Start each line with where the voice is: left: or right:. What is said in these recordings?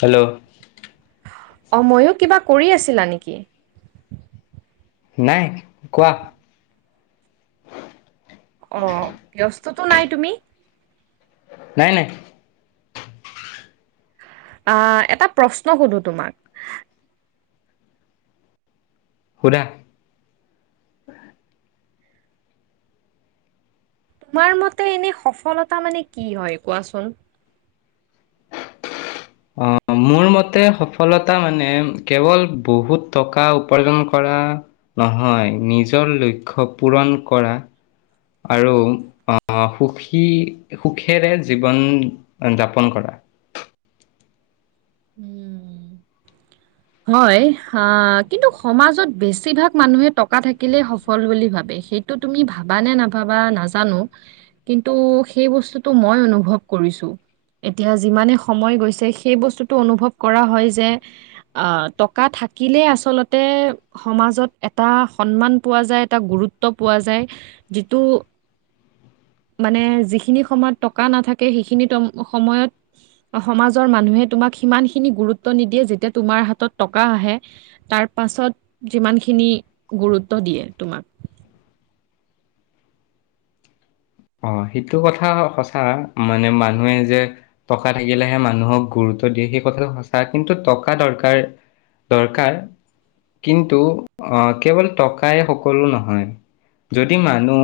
left: Hello.
right: অঁ ময়ো কিবা কৰি আছিলা নেকি।
left: নাই, কোৱা।
right: অ ব্যস্ততো নাই তুমি।
left: নাই নাই।
right: আহ এটা প্ৰশ্ন সুধো তোমাক।
left: সুধা।
right: তোমাৰ মতে এনে সফলতা মানে কি হয় কোৱাচোন।
left: অ মোৰ মতে সফলতা মানে কেৱল বহুত টকা উপাৰ্জন কৰা ৰা নহয় নিজৰ লক্ষ্য পূৰণ কৰা। আৰু আহ সুখী সুখেৰে জীৱন যাপন কৰা।
right: উম। হয় আহ কিন্তু সমাজত বেছিভাগ মানুহে টকা থাকিলে সফল বুলি ভাবে। সেইটো তুমি ভাবা নে নাভাবা নাজানো কিন্তু সেই বস্তুতটো মই অনুভৱ ক কৰিছো, এতিয়া যিমানে সময় গৈছে সেই বস্তুটো অনুভৱ কৰা হয় যে। অ টকা থাকিলে আচলতে সমাজত এটা সন্মান পোৱা যায় এটা গুৰু গুত্ব পোৱা যায়, যিটো মানে যিখিনি সময়ত টকা নাথাকে সেইখিনি ট সময়ত। অ সমাজৰ মানুহে তোমাক সিমান খিনি গুৰুত্ব নিদিয়ে যেতিয়া তোমাৰ হাতত টকা আহে তাৰ পাছত যিমানখিনি গুৰুত্ব দিয়ে তোমাক। [unintelligible]
left: অ সেইটো কথা সঁচা মানে মানুহে যে টকা থাকিলেহে মানুহক গুৰু- গুৰুত্ব দিয়ে সেই কথাটো সঁচা কিন্তু টকা দৰকাৰ, দৰকাৰ। কিন্তু আহ কেৱল টকাই সকলো নহয়। যদি মানুহ,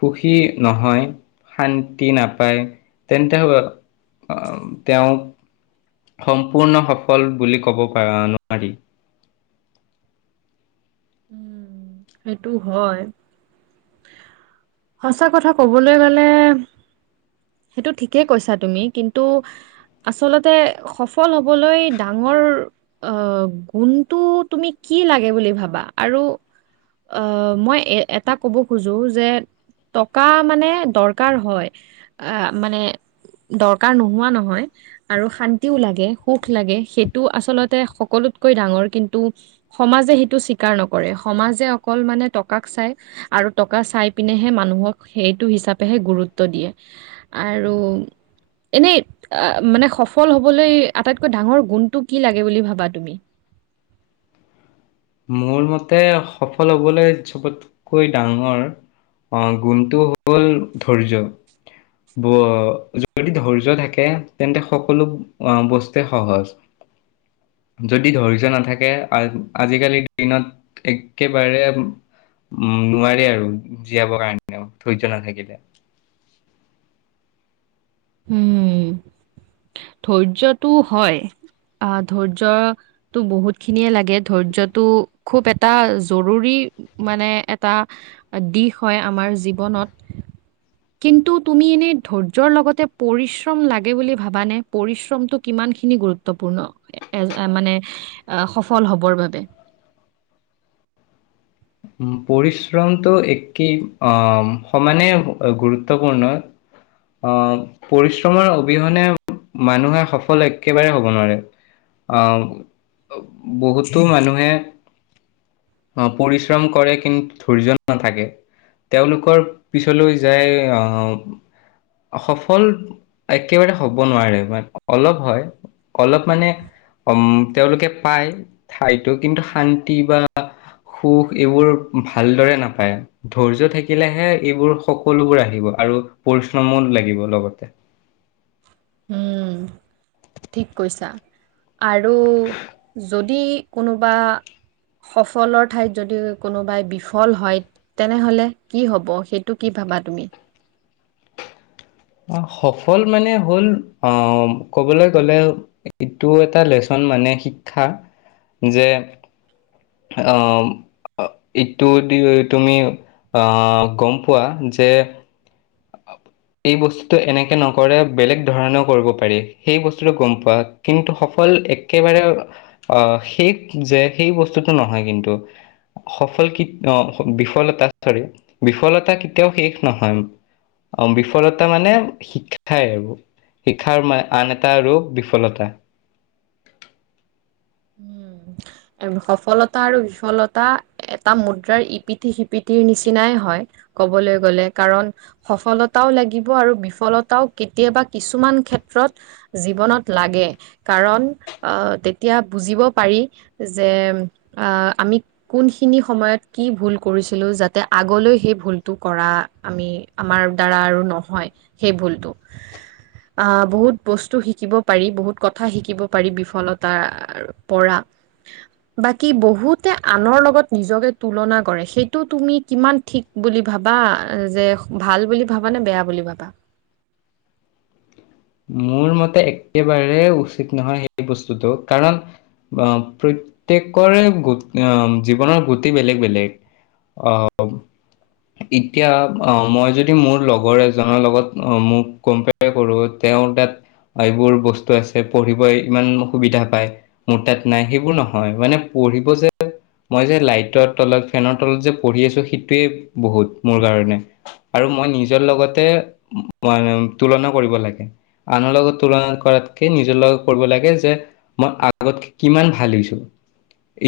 left: সুখী নহয়, শান্তি নাপায়, তেন্তে হ তেওঁ। সম্পূৰ্ণ সফল বুলি ক'ব পাৰা নোৱাৰি।
right: উম, সেইটো হয়। সঁচা কথা কবলৈ গ'লে। সেইটো ঠিকেই কৈছা তুমি কিন্তু আচলতে সফল হবলৈ ডাঙৰ আহ গুণটো তুমি কি কি লাগে বুলি ভাবা আৰু, আহ মই এ এটা ক'ব খোজো যে টকা মানে দৰকাৰ হয়, আ মানে দৰকাৰ নোহোৱা নহয়, আৰু শান্তিও লাগে সুখ লাগে সেইটো আচলতে সকলো তকৈ ডাঙৰ কিন্তু, সমাজে সেইটো স্বীকাৰ নকৰে সমাজে অকল মানে টকাক চাই আৰু টকা চাই পিনেহে মানুহক সেইটো হিচাপেহে গুৰুত্ব দিয়ে। আৰু। এনেই মানে সফল হবলৈ আটাইতকৈ ডাঙৰ গুণটো কি লাগে বুলি ভাবা তুমি।
left: মোৰ মতে সফল হ'বলৈ চবতকৈ ডাঙৰ অ গুণটো হ'ল ধৈৰ্য। ব যদি ধৈৰ্য থাকে তেন্তে সকলো আহ বস্তুৱে সহজ যদি ধৰিছ নাথাকে আজিকালিৰ দিনত একেবাৰে উম নোৱাৰে আৰু জীয়াবৰ কাৰণে ধৈৰ্য নাথাকিলে
right: উম ধৈৰ্যটো হয় অ ধৈৰ্য টো বহুত খিনিয়ে লাগে ধৈৰ্য টো খুব এটা জৰুৰী মানে এটা দিশ হয় আমাৰ জীৱনত কিন্তু তুমি এনে ধৈৰ্যৰ লগতে পৰিশ্ৰম লাগে বুলি ভাবা নে পৰিশ্ৰমতটো কিমান খিনি গুৰুত্বপূৰ্ণ এ মানে সফল হ'বৰ বাবে
left: উ পৰিশ্ৰমটো একেই আহ সমানে গুৰুত্বপূৰ্ণ আহ পৰিশ্ৰমৰ অবিহনে মানুহে সফল একেবাৰে হব নোৱাৰে আহ বহুতো মানুহে আহ পৰিশ্ৰম কৰে কিন্তু ধৈৰ্য নথাকে তেওঁলোকৰ পিছলৈ যায় আহ সফল একেবাৰে হ'ব নোৱাৰে অলপ হয় অলপ মানে উম তেওঁলোকে পায় ঠাইতো কিন্তু শান্তি বা সুখ এইবোৰ ভালদৰে নাপায় ধৈৰ্য থাকিলেহে এইবোৰ সকলোবোৰ আহিব আৰু আৰু পৰিশ্ৰমো লাগিব লগতে
right: উম ঠিক কৈছা আৰু যদি যদি কোনোবা সফলৰ ঠাইত যদি কোনোবাই বিফল হয় তেনেহলে কি হব সেইটো কি পাবা তুমি
left: অ সফল মানে হ'ল অ ক'বলৈ গ'লে ইটো এটা লেচন মানে শিক্ষা যে আহ ইটো দি তুমি আহ গম পোৱা যে
right: অ
left: এই বস্তুটো এনেকে নকৰে বেলেগ ধৰণেও কৰিব পাৰি সেই বস্তুটো গম পোৱা কিন্তু সফল অল একেবাৰে আহ শেই যে সেই বস্তুটো নহয় কিন্তু সফল কি বিফলতা চ'ৰি বিফলতা কেতিয়াও শেষ নহয় অ বিফলতা মানে শিক্ষাই আৰু শিক্ষাৰ আন এটা আৰু বিফলতা
right: উম সফলতা আৰু বিফলতা এটা মুদ্ৰাৰ ইপিঠি সিপিঠিৰ নিচিনাই হয় ক'বলৈ গ'লে কাৰণ সফলতাও লাগিব আৰু বিফলতাও কেতিয়াবা কিছুমান ক্ষেত্ৰত জীৱনত লাগে কাৰণ আহ তেতিয়া বুজিব পাৰি যে আমি কোনখিনি সময়ত কি ভুল কৰিছিলো যাতে আগলৈ সেই ভূলটো আমি আমাৰ দাৰা নহয় স ভুলটো আহ বহুত বস্তু শিকিব পাৰি বহুত কথা শিকিব পাৰি বিফলতাৰ পৰা উ বাকী বহুতে আনৰ লগত নিজকে তুলনা কৰে সেইটো তুমি কিমান থঠিক বুলি ভাবা যে ভাল বুলি ভাবা নে বেয়া বুলি ভাবা
left: মোৰ মতে একেবাৰে উচিত নহয় সেই বস্তুটো কাৰণ বা প্ৰত্যেকৰে গ জীৱনৰ গতি বেলেগ বেলেগ আহ এতিয়া অ মই যদি মোৰ লগৰ এজনৰ লগত অ মোক কম্পেয়াৰ কৰো তেওঁ তাত এইবোৰ বস্তু আছে পঢ়িবই ইমান অ সুবিধা পায় মোৰ তাত নাই সেইবোৰ নহয় মানে পঢ়িব যে মই যে লাইটৰ তলত ফেনৰ তলত যে পঢ়ি আছো সেইটোৱে বহুত মোৰ কাৰণে আৰু মই নিজৰ লগতে তুলনা কৰিব লাগে আনৰ লগত তুলনা কৰাতকে নিজৰ লগত কৰিব লাগে যে মই আগতকে কিমান ভাল হৈছোঁ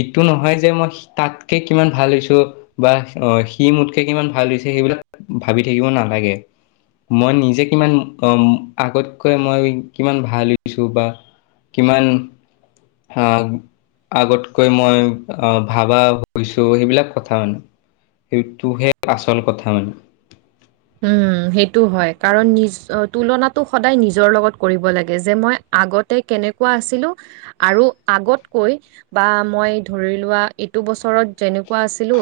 left: এইটো নহয় যে মই তাতকে কিমান ভাল হৈছোঁ বা অ সি মোতকে কিমান ভাল হৈছে সেইবিলাক ভাবি থাকিব নালাগে মই নিজে কিমান আগতকৈ মই কিমান ভাল হৈছোঁ বা কিমান হা আগতকৈ মই ভাবা হৈছো সেইবিলাক কথা মানে সেইটোহে আচল কথা মানে
right: উম সেইটো হয় কাৰণ নিজ তুলনাতটো সদায় নিজৰ লগত কৰিব লাগে যে মই আগতে কেনেকুৱা আছিলোঁ আৰু আগতকৈ বা মই ধৰি লোৱা দুবছৰত যেনেকুৱা আছিলো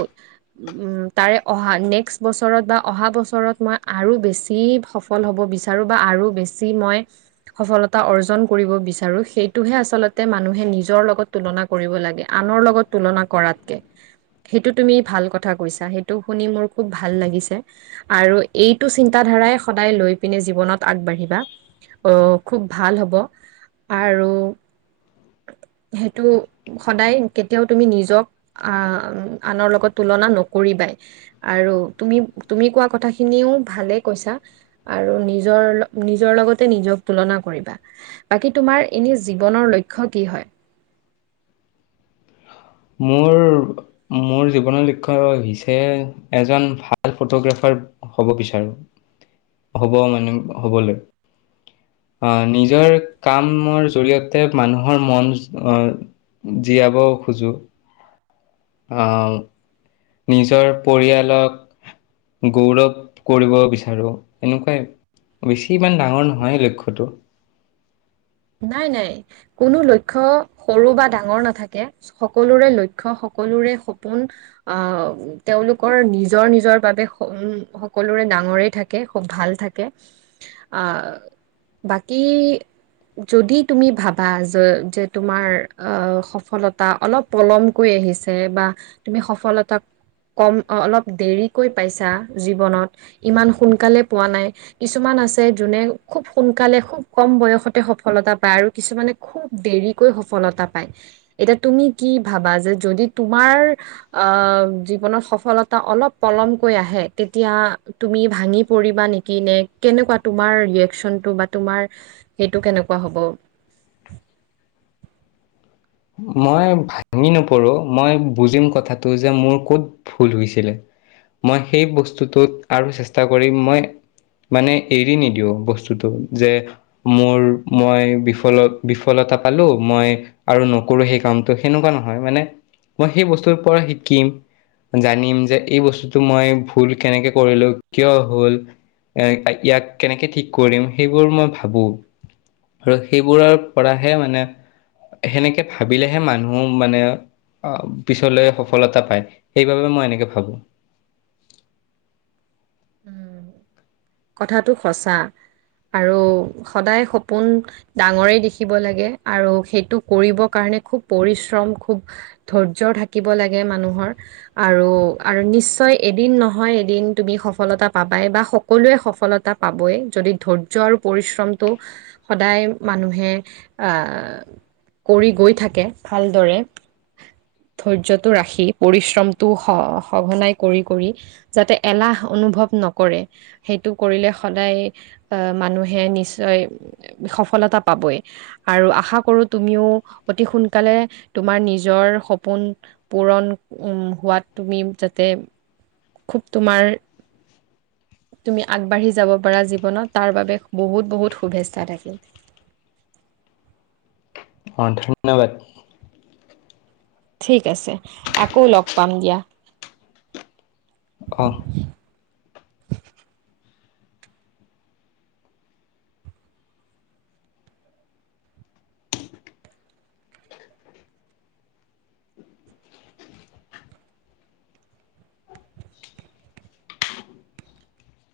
right: তাৰে অহা নেক্সট বছৰত বা অহা বছৰত ওচৰত মই আৰু বেছি সফল হ'ব বিচাৰো বা আৰু বেছি মই সফলতা অৰ্জন কৰিব বিচাৰো সেইটোহে আচলতে মানুহে নিজৰ লগত তুলনা কৰিব লাগে আনৰ লগত তুলনা কৰাতক সেইটো তুমি ভাল কথা কৈছা সেইটো শুনি মোৰ খু ভাল লাগিছে আৰু এইটো চিন্তাধাৰাই সদায় লৈ পিনে জীৱনত আগবাঢ়িবা অ খুব ভাল হ'ব আৰু সেইটো সদায় কেতিয়াও তুমি নিজক আ আনৰ লগত তুলনা নকৰিবা আৰু তুমি তুমি কোৱা কথাখিনিও ভালেই কৈছা আৰু নিজৰ নিজৰ লগতে নিজক তুলনা কৰিবা বাকী তোমাৰ এনে জীৱনৰ লক্ষ্য কি হয়
left: মোৰ মোৰ জীৱনৰ লক্ষ্য হৈছে এজন ভাল ফটোগ্ৰাফাৰ হব বিচাৰো হ'ব মানে হবলৈ আহ নিজৰ কামৰ জৰিয়তে মানুহৰ মন আহ জীয়াবও খোজো আহ নিজৰ পৰিয়ালক গৌৰৱ কৰিব বিচাৰো এনেকুৱাই বেছি ইমান ডাঙৰ নহয় লক্ষ্যটো
right: নাই নাই কোনো লক্ষ্য সৰু বা ডাঙৰ নাথাকে সকলোৰে লক্ষ্য সকলোৰে সপোন আহ তেওঁলোকৰ নিজৰ নিজৰ বাবে সকলোৰে ডাঙৰেই থাকে খুব ভাল থাকে। অঁ বাকী যদি তুমি ভাবা যে যে তোমাৰ অ সফলতা অলপ পলমকৈ আহ বা তুমি সফলতাক কম অলপ দেৰিকৈ পাইছা জীৱনত ইমান সোনকালে পোৱা নাই কিছুমান কিছুমান আছে জোনে খুব সোনকালে খুব কম বয়শতে স সফলতা পায় আৰু কিছুমানে খুব দেৰিকৈ সফলতা পায় এতিয়া তুমি কি ভাবা যে যদি তোমাৰ অ জীৱনত সফলতা অলপ পলমকৈ আহে তেতিয়া তুমি ভাঙি পৰিবা নেকি নে কেনেকুৱা তোমাৰ ৰিয়েকচন টো বা তোমাৰ সেইটো কেনেকুৱা কোঁৱা হ'ব
left: মই ভাঙি নপৰোঁ মই বুজিম কথাটো যে মোৰ ক'ত ভুল হৈছিলে মই সেই বস্তুটোত আৰু চেষ্টা কৰিম মই মানে এৰি নিদিও বস্তুটো যে মোৰ মই বিফল বিফলত তা পালো মই আৰু কৰো সেই কামটো সেনেকুৱা নহয় মানে মই সেই বস্তুৰ পৰা শিকিম জানিম যে এই বস্তুটো মই ভুল কেনেকে কৰিলো কিয় হল এ ইয়াক কেনেকে ঠিক কৰিম সেইবোৰ মই ভাবো আৰু সেইবোৰৰ পৰাহে মানে সেনেকে ভাবিলেহে মানুহ মানে আহ পিছলৈ সফলতা পায় সেইবাবে মই এনেকে ভাবো
right: [inaudible] কথাটো সঁচা আৰু সদায় সপোন ডাঙৰে দেখিব লাগে আৰু সেইটো কৰিব কাৰণে খুব পৰিশ্ৰম খুব ধৈৰ্য্য থাকিব লাগে মানুহৰ আৰু আৰু [unintelligible] নিশ্চয় এদিন নহয় এদিন তুমি সফলতা পাবাই বা সকলোৱে সফলতা পাবই যদি ধৈৰ্য্য আৰু পৰিশ্ৰমটো সদায় মানুহে কৰি গৈ থাকে ভালদৰে ধৈৰ্যটো ৰাখি পৰিশ্ৰমটো স সঘনাই কৰি কৰি যাতে এলাহ অনুভৱ নকৰে সেইটো কৰিলে সদায় আহ মানুহে নিশ্চয় সফলতা পাবই আৰু আশা কৰোঁ তুমিও অতি সোনকালে তোমাৰ নিজৰ সপোন পূৰণ হোৱাত তুমি যাতে খুব তোমাৰ তুমি আগবাঢ়ি যাব পাৰা জীৱনত তাৰ বাবে বহুত বহুত শুভেচ্ছা থাকিল [inaudible]
left: অ', ধন্যবাদ।
right: ঠিক আছে আকৌ লগ পাম দিয়া।
left: অ',